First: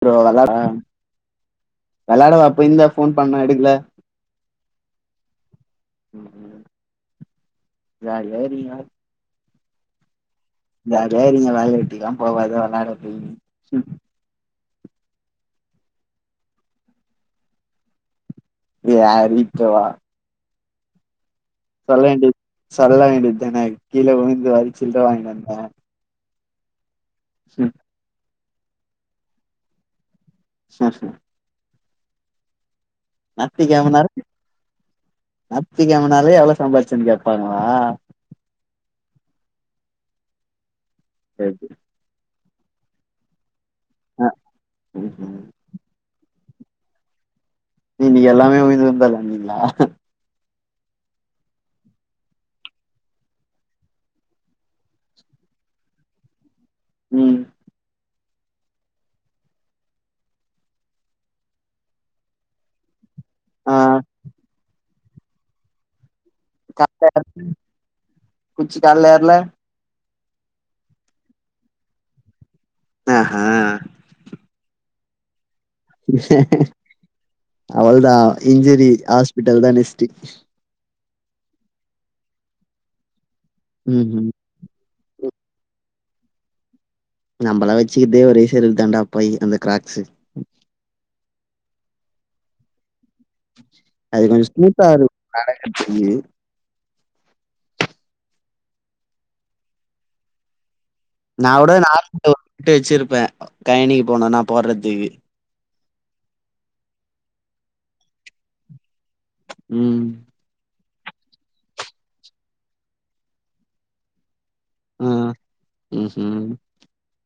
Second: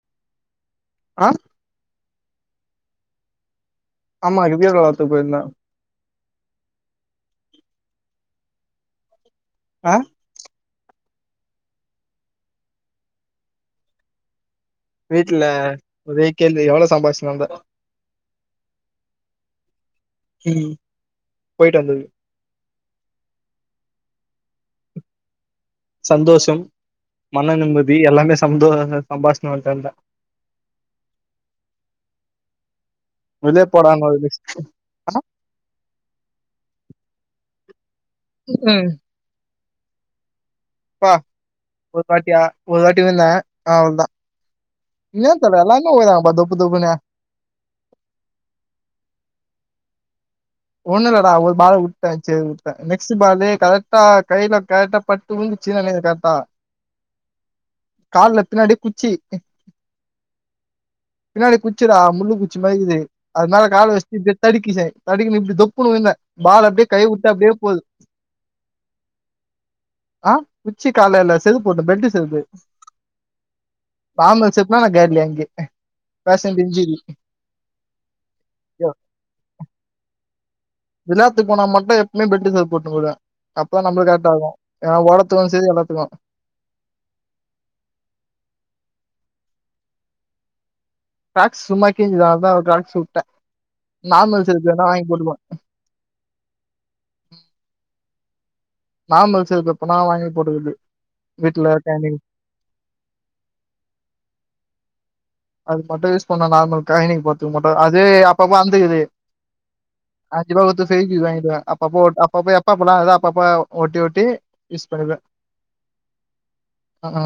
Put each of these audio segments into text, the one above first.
Bro நல்லா [unintelligible] ஆ வெளாடுவா அப்டி இருந்தா ஃபோன் பண்றே எடுக்கல ஆமா [unintelligible] போயிருந்தே ய ஏரிலா அ இந்த எரிங்க வேல வெட்டிக்கலா போவாத வெளாட போய் ம் வீட்ல ஒரே கேள்வி எவ்ளோ சம்பாரிச்டு வந்த யாரு வீட்டோவா உம் சொல்ல வேண்டி சொல்ல வேண்டியதுதான கீல விழுந்து வரி சில்ற வாங்கின் வந்தே சந்தோஷம் மன நிம்மதி எல்லாமே சந்தோ சம்பாஷிணு வன்டந சேர் செரி நாத்தி வெளிய கெழமனால போடான்னு ஒரு லிஸ்ட் ஆ நாத்தி கெழமனாலே எவ்வளோ சம்பாரிச்சன்னு கேட்பாங்களா ம் ம் பா ரைட்டு ஒரு வாட்டியா ஒரு வாட்டி நின்ன அவ்ளோதா என்ன தர எல்லா இருக்குறப்பா தொப்புனு தொப்புனு நீங்க எல்லாமே உய்ந்து உய்ந்தூ வேலயாண்டீங்கல ஒண்ணு இல்லடா ஒரு பாலு வுட்டே செரி வுட்டே நெக்ஸ்ட் பாலு கரெக்டா கையில பட்ட்டப்பட் விழுதுச்சு அதுலே கரெக்ட்டா உம் கால்ல பின்னாடி குச்சி பின்னாடி குச்சிடா முள்ளு குச்சி மாரி இருகீது அது மேல ஆ கால வச்சி இப்டி தடுக்கிச்சே தடுக்கினு இப்டி தொப்புன்னு விழுந்த பால் அப்டியே கை கால்ல வுட்டு அப்டியே போது குச்சி கால்ல ஏறல ஆ உச்சி கால்லயில செருப்பு போட்ட பெல்டு செருப்பு ஆ அ நார்மல் செருப்பு நா காலி அங்கே பேஷண்ட் இன்ஜுரி அவ்ள்தா இஞ்சுரி ஹாஸ்பிட்டல் தா நெக்ஸ்ட் விளாத்துக்கு போனா மட்டோ எப்புமே பெல்ட் சேர்ப்பு போட்டுனு போய்டுவ அப்போ தா ம் நம்ளுக்கு ம் கரெக்ட இருக்கோ ஏ ஓடத்துக்கோ செரி எல்லாத்துக்கோ நம்மளா வச்சிக்கதே ஒரே செருப்பு தாண்டாப்பாய் அந்த கிராக்ஸு கீராக்ஸ் சும்மா கிஞ்சிது அதா ஒரு கீராக்ஸ் விட்ட அது கொஞ்சம் ஸ்மூத்தா இருக்கு நடக்கறதுக்கு நார்மல் சேருப்பு எப்பனா நா வாங்கி போட்டுக்குது நா வீட்ல கூட கைனிக்கு நார்மல்ல விட்டு வச்சிருப்ப கயணிக்கு போனோ நா போடுறதுக்கு அது மட்டோ யூஸ் பண்ண நார்மல் கயினிக்கு போத்துக்கு மட்டோ அது அப்பப்ப அந்தக்குது உம் அஞ்சிரூபா கூடுத்து பேவீகூக் வாங்கிடுவ அப்பப்ப அப்பப்ப எப்பாப்போ அறுதோ அப்பப்ப ஒட்டிஓட்டி யூஸ் ஆ. பண்ணுறது ஆ அ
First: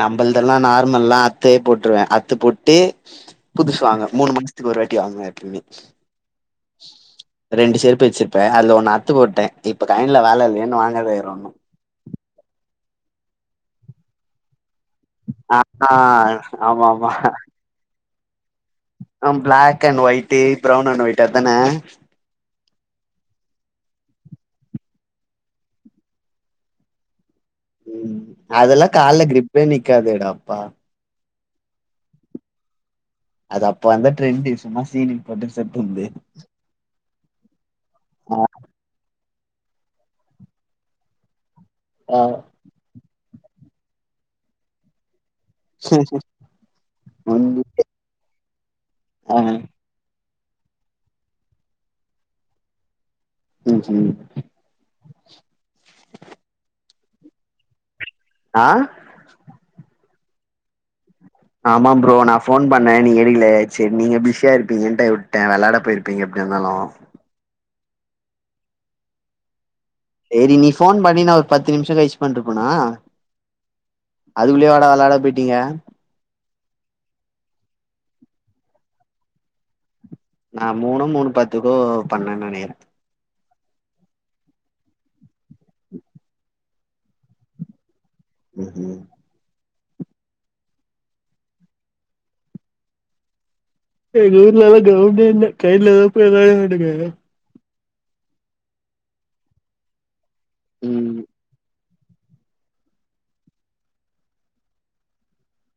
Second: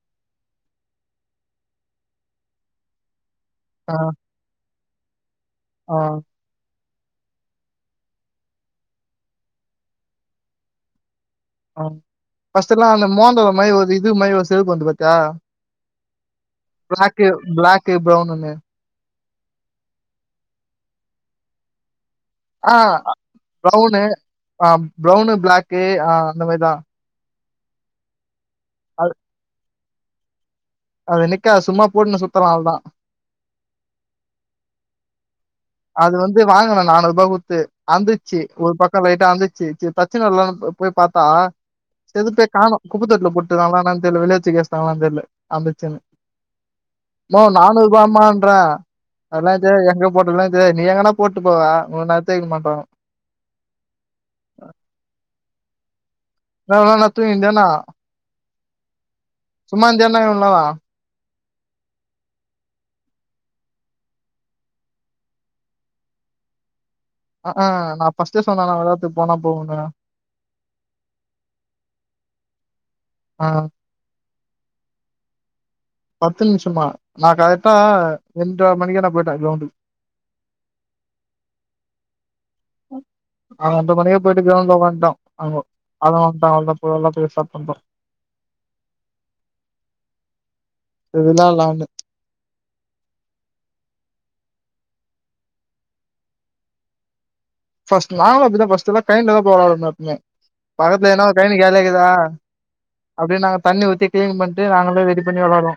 நம்மதெல்லா நார்மல்லா அர்த்தே போட்டுருவே அர்த்து போட்டு புதுசுவாங்க மூணு ம ன்த்கு ஒரு வாட்டி வாங்க ஏப்புமே ஆ ரெண்டு செருப்பு வச்சிருப்பே அதுல ஒண்ணு அர்த்து போட்டே இப்ப கையல வேல இல்லையன்னு வாங்காத இருக்க இன்னோ ம் ஃபர்ஸ்ட் எல்லா அந்த மோந்தர மாரி இது மாரி ஓரு செருப்பு வந்து பாத் தியா ஆ ஆ ஆமாமா. ப்ளக்கு ப்ளக்கு ப்ரவுன்னு ஆ black and white brown and white அதானே ஆ ப்ரௌவுனு ஆ ப்ரௌவுனு பிளாக்கு ஆ அந்த மாரிதா ம் அதெல்லா அது கால்ல க்ரிப்பே நிக்காதேட அப்பா அது நிக்காது சும்மா போட்டுன்னு சுத்தலா அவ்ல்தா அது அப்ப அந்த டிரெண்ட்டு சும்மா சீனு [unintelligible] அது வந்து வாங்குன நானூர்பா குத்து ஆ அந்துச்சி ஒரு பக்கோ லைட்டா அந்துச்சி ச்சி பே தச்சினு வர்லானு போய் பாத்தா ஆ செருப்பே காணோ குப்ப தொட்டுல போட்டாங்கலானு என்னனு தெர்ல வெளிய தூக்கிவாஷ்டங்களானு தெர்ல அந்துச்சன்னு ம்மோ ஒன்னு நானூ வாம்மாறே ஆ அதெல்லா எத்து எங்கியோ போட்ட எல்லா தெரியாது நீ எங்கனா போட்டு போவ உக்கு எடுத்து வைக்கனுமான்றங்க ம் ஹ்ம் இவ்ளோ நேர என்னா தூங்கிட்ருந்தியா என்ன ஆ சும்மா இருந்தாய என இவ்வளோ நேர ஆமாம் ப்ரோ நா ஃபோன் பண்ணே நீ எடிக்கல சேரி நீங்க பிஸியா இருப்பீங்கிட்ட விட்டே விளாட போயிரபே பிங்க எப்டியா இருந்தாலு அஹன் நா பஃர்ஸ்டே சொன்னே நா விளாத்துக்கு போனா போவான்னு சேரி நீ ஃபோன் பண்ணி நா ஒரு பத்து நிம்ஷ கழிச்சு பண்ணிருப்பனா ஆ அதுக்குள்ளயே வாடா விளாட போயிட்டீங்க பத்து நிம்ஷமா நா கரெக்டா ரெண்டர மணிக்க நா போய்ட்டே க்ரவுண்டுக்கு நா மூணோ மூணு பத்துக்கு பன்னென்ன நெனைக்கிரே நாங்கோ ரெண்ட்ரா மணிக்கே போய்ட்டு க்ரவுண்ட்ல உக்காந்துட்ட அங்க ஆளுங்க வந்துட்டாங்க வந்த போ எல்லா போய் ஸ்டார்ட் பண்ட்டோ ம் ம் இதுதா நானு எங்க ஊர்லலா க்ரௌண்டே இல்ல கைனிலதா போய் [unintelligible] ஃபர்ஸ் நாங்களு அப்டிதா ஃபஸ்ட்டுல்லா கைனிலதா ‌ போய் விளாடுவோ [unintelligible] பக்கத்துல ம் ஏனாவ ஒரு கைனி கலியாக்குதா அப்டியே நாங்க தண்ணி ஊத்தி கிளீன் பன்னிட்டு நாங்களே ரெடி பண்ணி விளாடுவோ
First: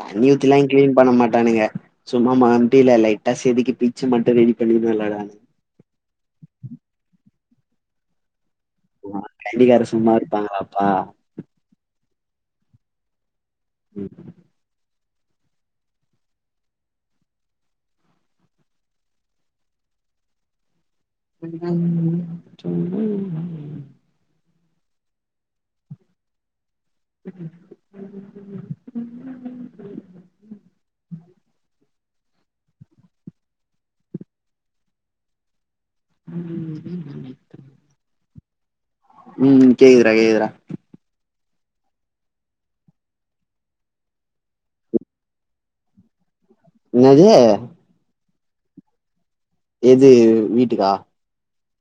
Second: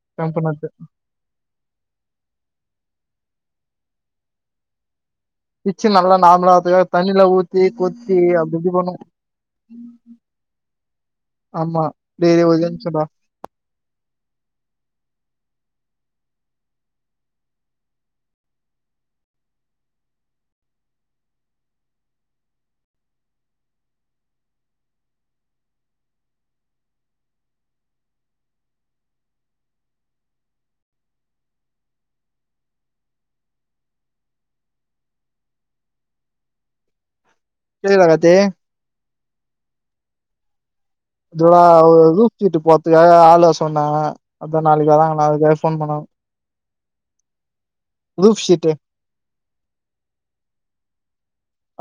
தண்ணி கேம்ப் ஊத்தி எல்லா நட்டு கிளீன் பண்ண மாட்டானுங்க சும்மா மாம்டில லைட்டா சேதிக்கி பீச்சு மட்டு ரெடி பண்ணி விளாடுவானங்க பிச்சு நல்லா நார்மளாத்துக்க தண்ணியில ஊத்தி கொத்தி அப்டி இப்டி பண்ணுவோ ம் கைனிகாரன் சும்மா இருப்பாங்களாப்பா ஆமா டேய் இரு ஒரியொரு நிம்ஷோட ம் [unintelligible] [unintelligible] [inaudible] கேக்குதா கார்த்தி ம் ம் கேக்குதுற கேக்குதுற இல்லடா ஒரு ருப்சிட்டு போற்த்துக்க ஆள வர்சொன்னா அதா நாளைக்கி வாறாங்க நாளைக்கி வேற ஃபோன் பண்ணனு என்னது ருஃப்சிட்டு எது வீட்டுக்கா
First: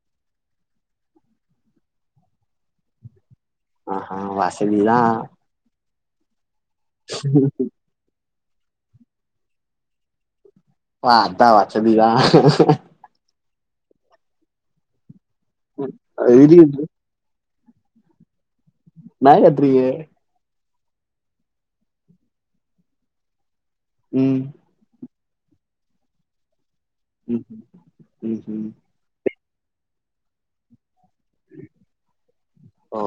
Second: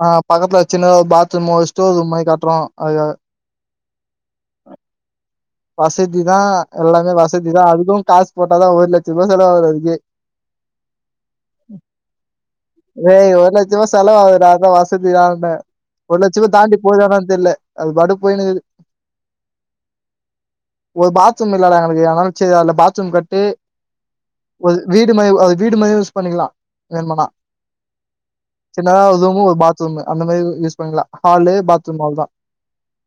ஆ பக்கத்துல சின்னதா பாத்ரூமா ஸ்டோர் ரூம் மாரி கட்டுறோ அதுக்காக ஆ ஹ வசதிதா வசதிதா எல்லாமே வசதிதா அதுக்கு காசு போட்டாதா ஒரு லட்சம் ரூபாய் செலவாகதுகு அதுக்கே வா அதா வச்சதுதா ஏய் ஒரு லட்சமா செலவாககுது அதா வசதிதா ஒரு லட்ச தாண்டி என்னா போதானு தெர்ல அதுபாட்டு போய்னு இருக்கு நய் எப்டி ஒரு பாத்ரூம் இல்லடா எங்களுக்கு அனால செரி அதுல பாத்ரூம் கட்டு ம் ஒரு வீடு மா அது வீடு மாரி யூஸ் பண்ணிக்ளா ம் ம் ம் ம் மேல பாத்ரூம் அந்த மாரி யூஸ் பண்லா ஹால்லே பாத்ரூம் அவள்தா ஓ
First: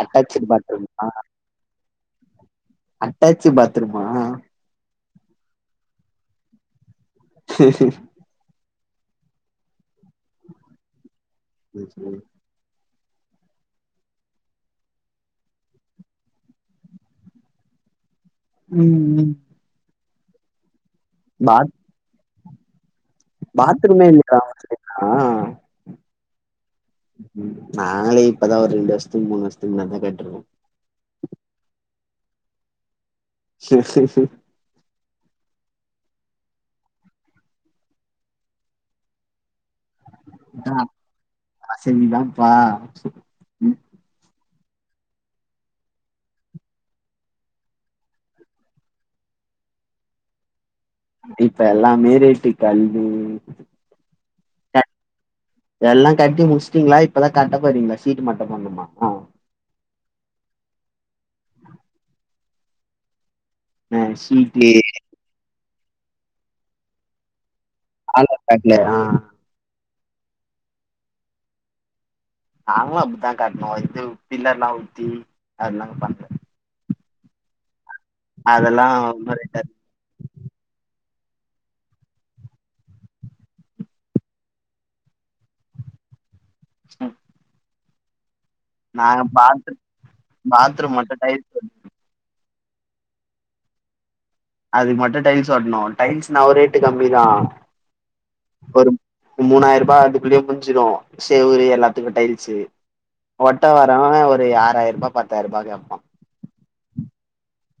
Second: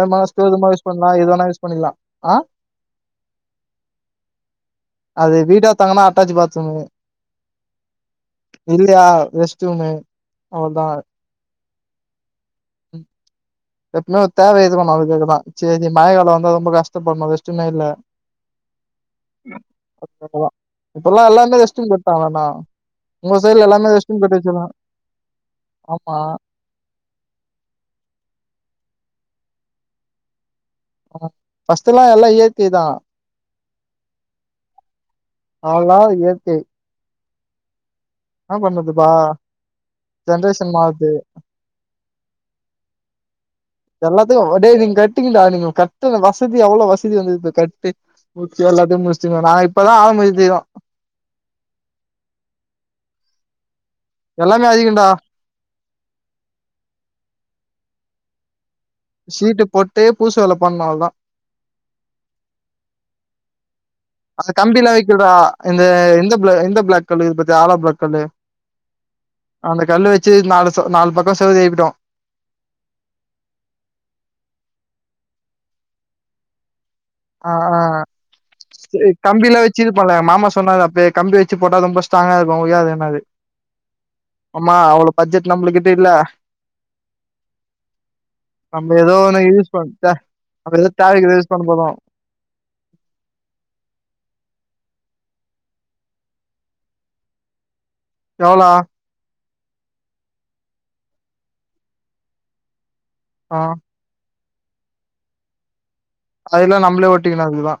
அட்டாச்டு யூஸ் பாத்ரூமா பண்லா எப்பவேனா யூஸ் பண்ணிக்லா ஆ அட்டாச்சி பாத்ரூமா அது வீடா தங்கன்னா அட்டாச்சி பாத்ரூமு இல்லியா ரெஸ்ட் ரூமு அவுள்தா [unintelligible] ம் எப்மே தேவை எதுகோனாலு கேக்குதா சேரி மயகால வந்து ரொம்ப கஷ்ட படணு வேஸ்டனே இல்ல ம் ம் இப்பல்லா எல்லாமே பாத் ரெஸ்ட் ரூமு கட்டாங்கல்லணா உங்க சைட்ல எல்லாமே பாத்ரூமே ரெஸ்டும் கட்டி இல்லையா உங்க வச்சிருக்காங்க சைட்லா ஆமா ம் நாங்களே இப்பதா ஒரு ரெண்டு வருஷத்துக்கு மூணு வருஷத்துக்குள்ளதா கட்ருக்கோ ஃபஸ்ட்டு எல்லா இயற்கைதா அவ்ளதா இயற்கை என்னா பண்ணதுப்பா ஆ வசதிதான்ப்பா எல்லாத்துக்கு ஒடே நீங்க கட்டுங்கா நீங்க கட்ட வசதி அவ்ள வசதி வந்த கட்டி முக்கி எல்லாத்தியு முஸ்டிங்கோ நா இப்பதா ஆரம் முக்கிறோ இப்ப எல்லாமே ரேட்டு கல்வி எல்லாமே அதிகன்டா எல்லா கட்டி முடிச்சுட்டீங்ளா இப்பதா கட்ட போறீங்களா சீட்டு மட்டு போண்ணுமா அ சீட்டு போட்டு பூசு வேல பண்ணு அவ்ளதா ஆ அந்த ஷீட்டு கம்பிலா வக்கூடா இந்த இந்த ப்ளா இந்த ப்ளாக் கல்ல இது பாத்தியா ஆளாபிளாக் ப்ளாக் ஆளாபிளாக்குலய ஆ அந்த கல்லு வச்சு நாலு நாலு பக்க செவுரு எழுப்பிட்டோ நாங்களு அப்டித்தா கட்ணு இது பில்லர் எல்லா ஊத்தி அததா பண் ஆ ஆ அதெல்லா ரொம்ப கம்பிலா ரேட்டா வச்சு ப்பால மாமா சொன்னாரு அப்பவே கம்பி வச்சு போட்டா ரொம்ப ஸ்ட்ராங்கா இருக்கு உயாது என்னது ஆமா அவ்ளோ பட்ஜெட் நம்ள கிட்ட இல்ல ம் நம்ம ஏதோ ஒன்ன யூஸ் பண்ணட்டா நம்ம ஏதோ பாத்ரூம் மட்டு தேவைவிக்கி யூஸ் பண்ண டைல்ஸ் போறோ அதுக்கு மட்டும் டைல்ஸ் ஒட்டணு டைல்ஸ் நா ரேட்டு கம்மிதா எவ்ளோ ஒரு மூணாய்ருபா அதுக்குள்ளயே முட்ஞ்சிடு செவுரு எல்லாத்துக்கு டைல்சு ஆ போட்டா ஒரு ஆராய ருபா பத்தாய ருபா கேப்பா அதுல்லா நம்ளே ஒட்டிக்கினு அதுதா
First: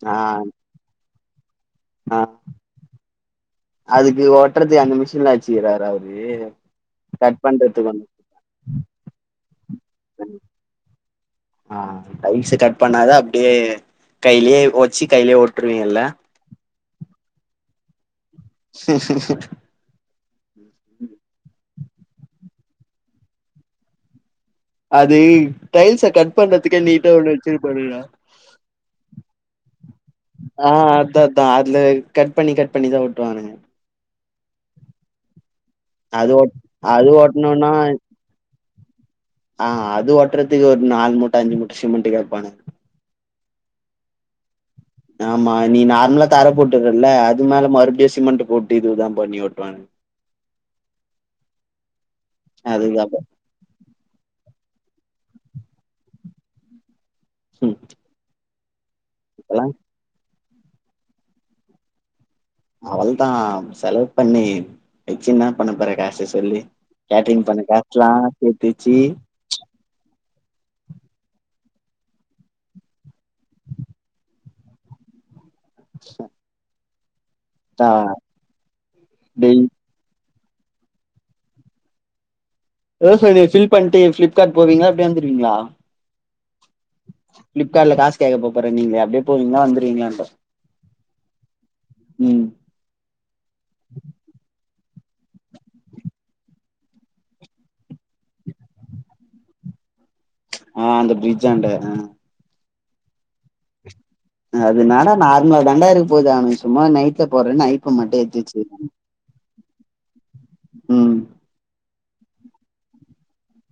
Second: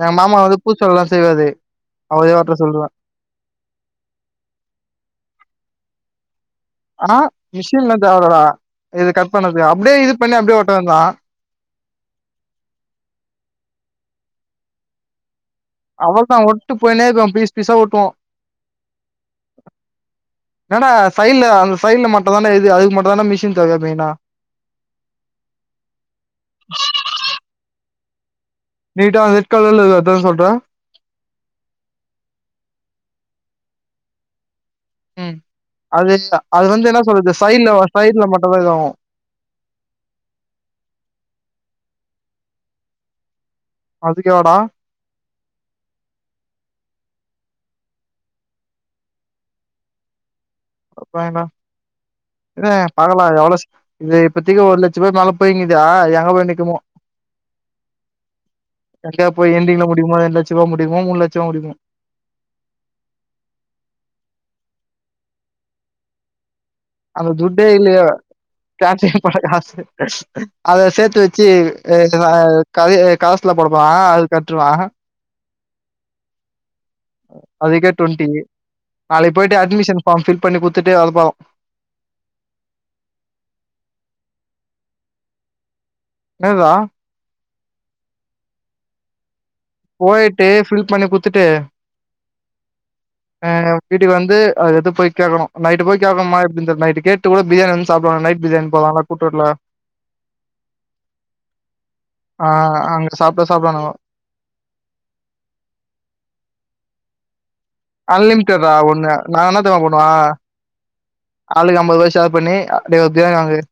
எங்க ஆ மாமா வந்து பூசுவேலல்லா செய்வாரு ஆ அவரே ஓட்ட சொல்லுவே அதுக்கு ஒட்டுறதுத்கு அந்த மிஷின்ல வச்சுக்கிறார அவரு அ கட் பண்றதுக்கு மிஷின்ல ஒண்ணு தேவலடா இது கட் பண்ணது அப்டியே இது பண்ணி அப்டியே ஒட்ட வேண்ட்தா ஆ டைல்ஸ் கட் பண்ணாத அப்டியே கையிலேயே ஒட்ச்சி கைய்லியே அவ்ளோதா ஒட்னு போயினே இருக்கு பீஸ் பீஸா ஒட்டுவோ [inaudible] என்னாடா சைட்ல அந்த சைட்ல மட்டு தான்டா எது அதுக்கு மட்டு தான்டி மிஷின் தேவ மெயினா அது டைல்ஸ்ச கட் பண்றதுக்கே நீட்டா ஒண்ணு வச்சிருபாருடா நீடா அந்த ரெட் கலர்ல அதா சொல்ற ஆ அதா அதா அதுல கட் பண்ணி கட் பண்ணிதா ஒட்டுவானுங்க ம் அது அது வந்து என்ன சொல்றது சைட்ல சைட்ல மட்டு தா இது ஆவு ஆ அது ஒட்றத்துக்கு ஒரு நாலு மூட்ட அஞ்சு மூட்ட சிமெண்ட் கேப்பானுங்க அதுக்கேவாடா ஆமா நீ நார்லா தர போட்டுறல்ல அது மேல மறுப்டியு சிமெண்ட் போட்டு இதுதா பண்ணி ஓட்டுவானுங்க [unintelligible] அதுக்கு அப்ப பாக்கலா எவ்ளோ சீக் இது இப்பத்திக்கு ஒரு லட்சோ ருபா மேல போய்ங்குதே எங்க போய் நிக்குமோ ம் எங்க போய இப்பல்லா எண்டிங்ல முடியுமோ ரெண்ட் லச்சம்ல முடியுமோ மூணுலட்சமா முடியுமா அவள் தா செலவு பண்ணி வச்சு என்ன பண்ணப்போறே காச சொல்லு அந்த கேட்ரிங் பண்ண துட்டே இல்லையே காசுலா சேத்து வெச்சு காசு பட காசு அத சேத்து வச்சு க கரசுல போட போறே அது கட்ருவே அ அதுக்கே டுவெண்டி நாளைக்கு பொய்ட்டு டெய் அட்மிஷன் ஃபார்ம்ஃபில் பண்ணி குடுத்துட்டு அது பம் சேரி சேரி ஃபில் பண்ட்டு பிளிப்கார்ட் போவீங்ளா இல்ல இப்படி வந்துருவீங்ளா என்னதுறா பிளிப்கார்டல காசு கே்க போப்ஸபோறே நீங்ள அப்டியே போவீங்லா வந்து போய்ட்டு ஃபில் பண்ணி குட்த்துட்டு ம் வீட்க்கு வந்து அது எட்த்து போய் கேக்கணு நைட்டு போய் கேக்கணுமா எப்டினு தெரில்ல நைட்டு கேட்டு கூட பிரியாணி வந்து சாப்டுவாங்க நைட் பிரியாணி இப்பதாண்ஞ கூட்ரோட்ல அ அந்த பிரிஜ்ஜாண்ட அ அங்குட்டு சாப்ட்டா சாப்டுவானுங்க அதுன்னெடா நார்மள தாண்டா இருக்க போகுது அவுன்க சும்மா நைட்ல போறே நைட் அன்லிமிட்டற்றா ஒண்ணு நா என்ன தெரியுமா பண்ணுவா ம் ஆளுக்கு அம்பது ருவா ஷேர் பண்ணி அப்டியே ஒரு பிரியாணி வாங்ரது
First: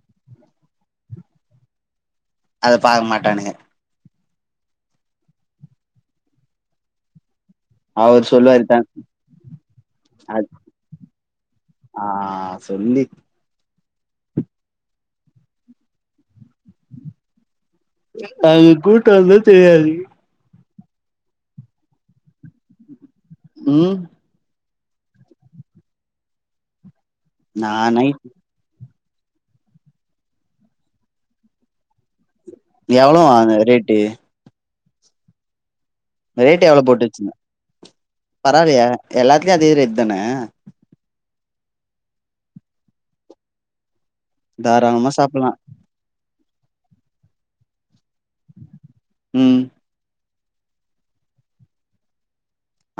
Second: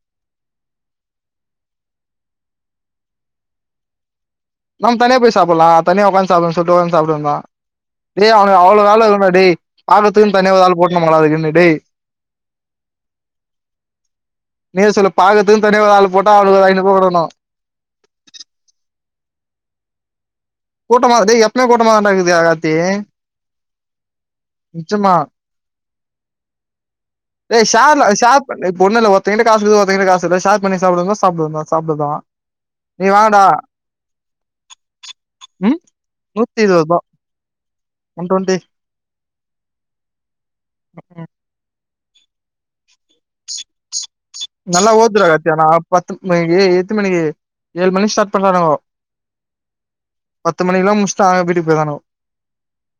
அத பாக்க மாட்டானுங்க நம் தனிய போய் சாப்புட்லா தனிய உக்காந்து சாப்புட்லா சொல்ட்டு உக்காந்து சாப்டவேண்டியதா டே அவர் அவனுக்கு சொல்லுவாரு தா அவ்ளோ வேல இருக்குன்டா டே பாக்ரதுக்குன்னு அது தனியா ஒரு ஆள் போட்னுமாடா டே ஆ சொல்லி நீயே சொல்லு பாக்த்துக்குனு தனியா ஆள் போட்டா அவளுக்கு ஒரு ஐநூருபா குடுக்கணும் அது கூட்டோ வந்து தெரியாது கூட்டமா இருக்குது எப்பமே கூட்டமா தான்டா இருக்குது அ கார்த்தி உம் நிச்சமா ஏ நா ஷால நைட் ஷாப் இப்ப ஒண்ணு இல்ல ஒருத்தங்கிட்ட காசு ஒருத்தங்கிட்ட காசு இல்ல ஷேர் பண்ணி சாப்டுங்கோ சாப்டுங்க சாப்ட்தா நீ எவ்ளோ வாடா அந்த ரேட்டு உம் ரேட்டு் எவ்ளவு போட்டு வச்சுருந்தேக ஒன் டுவெண்ட்டி பரவால்ல எல்லாத்துலயும் அதே ரேட் தான நல்லா தாராளமா ஓதுரா சாப்பலா கத்தியானா பத்து ம ஏ எத்து மணிக்கு ஏழு மணி ஸ்டார்ட் பண்றாங்கோ ம் பத்து மணிக்கல்லா முடிச்சுட்டா அ வீட்டுக்கு போயிடனும்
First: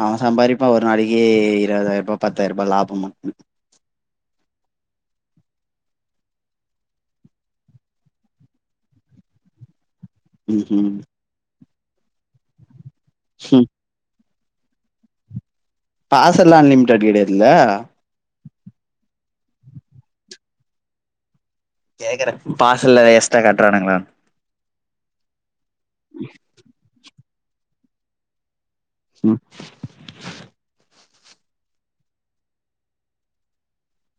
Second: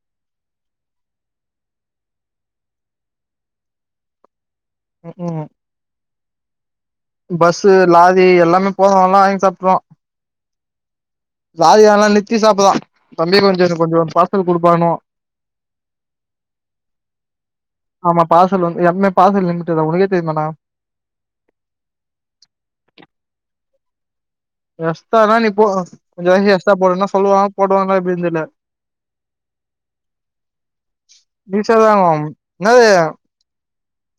அவேன் சம்பாறிப்பா ஒரு நாளைக்கு இருபதாயிரம் ரூபாய் பத்தாயிர ரூபாய் லாபமா உம் உம் பஸ்லாரி எல்லாமே போறவங்க எல்லா வாங்கி சாப்ட்ருவா உம் உம் லாரி தான நிறுத்தி சாப்தா தம்பி ம் கொஞ்சோ இது கொஞ்சோம் பார்சல் குடுக்கணு பார்சல் எல்லா அன்லிமிடெட் கெடையாதுல்ல ஆமா பார்சல் வந்து எம்மே பார்சல் லிமிட்டுதா உனக்கே தெரியுமாண்ணா கேக்குறே பார்சல் எஸ்ட்ரா காட்றானுங்களானு எஸ்டானா நீ இப்போ கொஞ்சோ இறங்கி எஸ்ட்ரா போனா சொல்லுவாங்க போடுவா எப்டினு தெர்ல உம் நி செல்லணும் என்னது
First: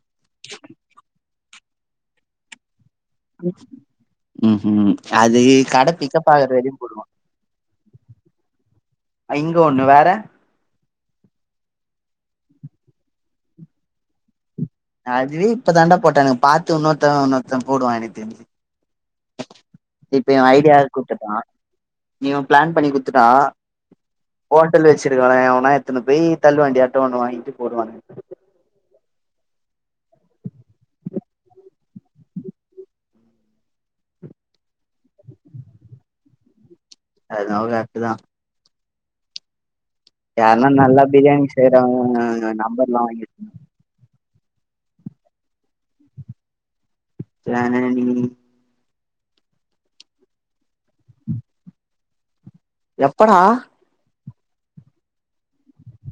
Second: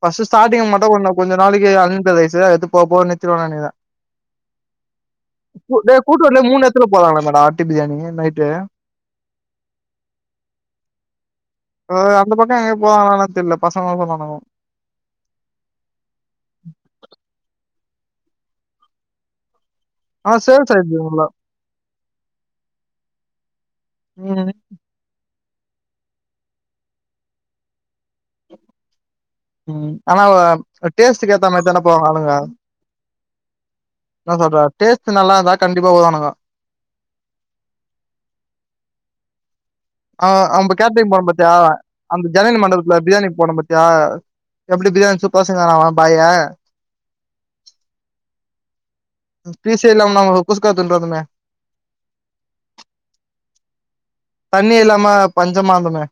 ஃபஸ்ட் ஸ்டார்டிங் மட்டும் கொஞ்சோ கொஞ்ச நாளைக்கு அன்ந்த வயசு எடுத்து போ போன்னு னுங்க ம் ம் அது கட டேய் கூட்டு பிக்கப் வரல ஆகுற மூணு வரையு எடத்துல போடுவா போறாங்கள மேடம் பிரியாணியா நைட்டு அ இங்க ஒண்ணு வேற அந்த பக்கோம் எங்க போறாங்களான் தெர்ல பசங்க ப [unintelligible] அதுவே இப்ப தாண்டா போட்டாங்க எனக்கு பாத்து இன்னொருத்தவன் இன்னொருத்தன் போடுவான் எனக்கு தெரிஞ்சு இப்ப ஆனா என் சேல்ஸ் ஐடியா யாரு ஆயிடுது நல்லா கூத்துட்டா நீயும் பிளான் பண்ணி குத்துட்டா ம் ஃபோன் தல் வச்சுடுவே அவே மேல எத்தன போய் தல்லு வண்டி அட்டை ஒன்னு வாங்கிட்டு போடுவானங்க உம் ஆனா டேஸ்டுக்கு ஏத்த மாரித்தான போவாங்க ஆளுங்க என்ன சொல்ற டேஸ்ட் நல்லா இருந்தா கண்டிப்பா உடுவானுங்க அதுவு கரெக்ட்தா ஆ யாருன்னா அம்ப நல்லா கேட்ரிங் போனே பிரியாணி பாத்தியா அந்த செய்யறவங்க ஜனின் மண்டபத்துல நம்பர்லா வாங்கி பிரியாணிக்கு போன பத்தி ஆ எப்டி பிரியாணி சூப்பரா செஞ்சாங்கலா பாய் ஜெனனி பீசே எல்லாம நாங்க குஸ்கா தின்ட்டு வந்தோமே எப்படா தண்ணி இல்லாம பஞ்சமாந்தமே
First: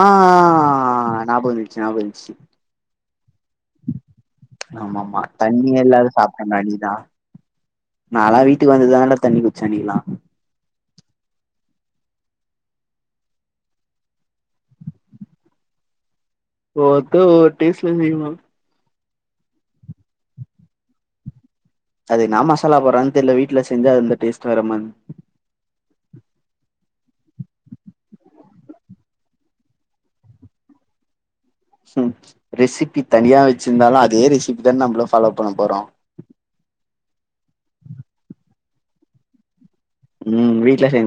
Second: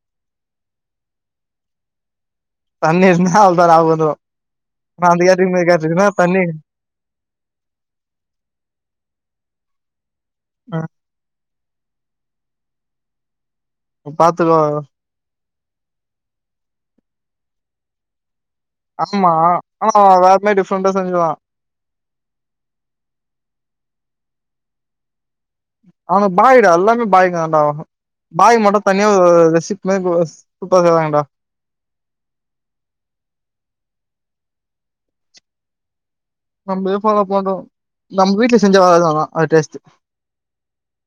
ஆ ஞாபகம் வந்துச்சு ஞாபகம் வந்துச்சு தண்ணி இருந்தா அவ்ளோதா ஞாபகம் வந்துரு நா ஆமாமா அந்த கேட்ரிங் இந்த தண்ணி கேட்ரிங்னா எல்லாரும் தண்ணி சாப்ட்டமே அது இதா நாளா வீட்டுக்கு வந்துதால்ல தண்ணி குச்சே அண்ணிக்லா மா இப் பாத்துக்கோ ஒவ்வொருத்தர் ஒரு டேஸ்ட் ல செய்வாங் ஆமா ஆ வேறமே டிஃப்ரெண்டா செஞ்சுருவா அது என்னா மசாலா போறா தெரில வீட்ல செஞ்சா அந்த டேஸ்ட் வேற மா அவுங்க பாயிடா எல்லாமே பாயதாண்ட பாய் மட்டும் தனியா ரெசிப் ல சூப்பர் செய்வாங்கடா ம் ரெசிபி தனியா வச்சிருந்தாலும் அதே ரெசிபி தானே நம்மளு ஃபாலோ பண்ண போறோ நம்ம ஏ ஃபாலோ பண்ணோ நம்ம வீட்ல செஞ்ச வரத தா அது டேஸ்ட் உம் வீட்ல சேஞ்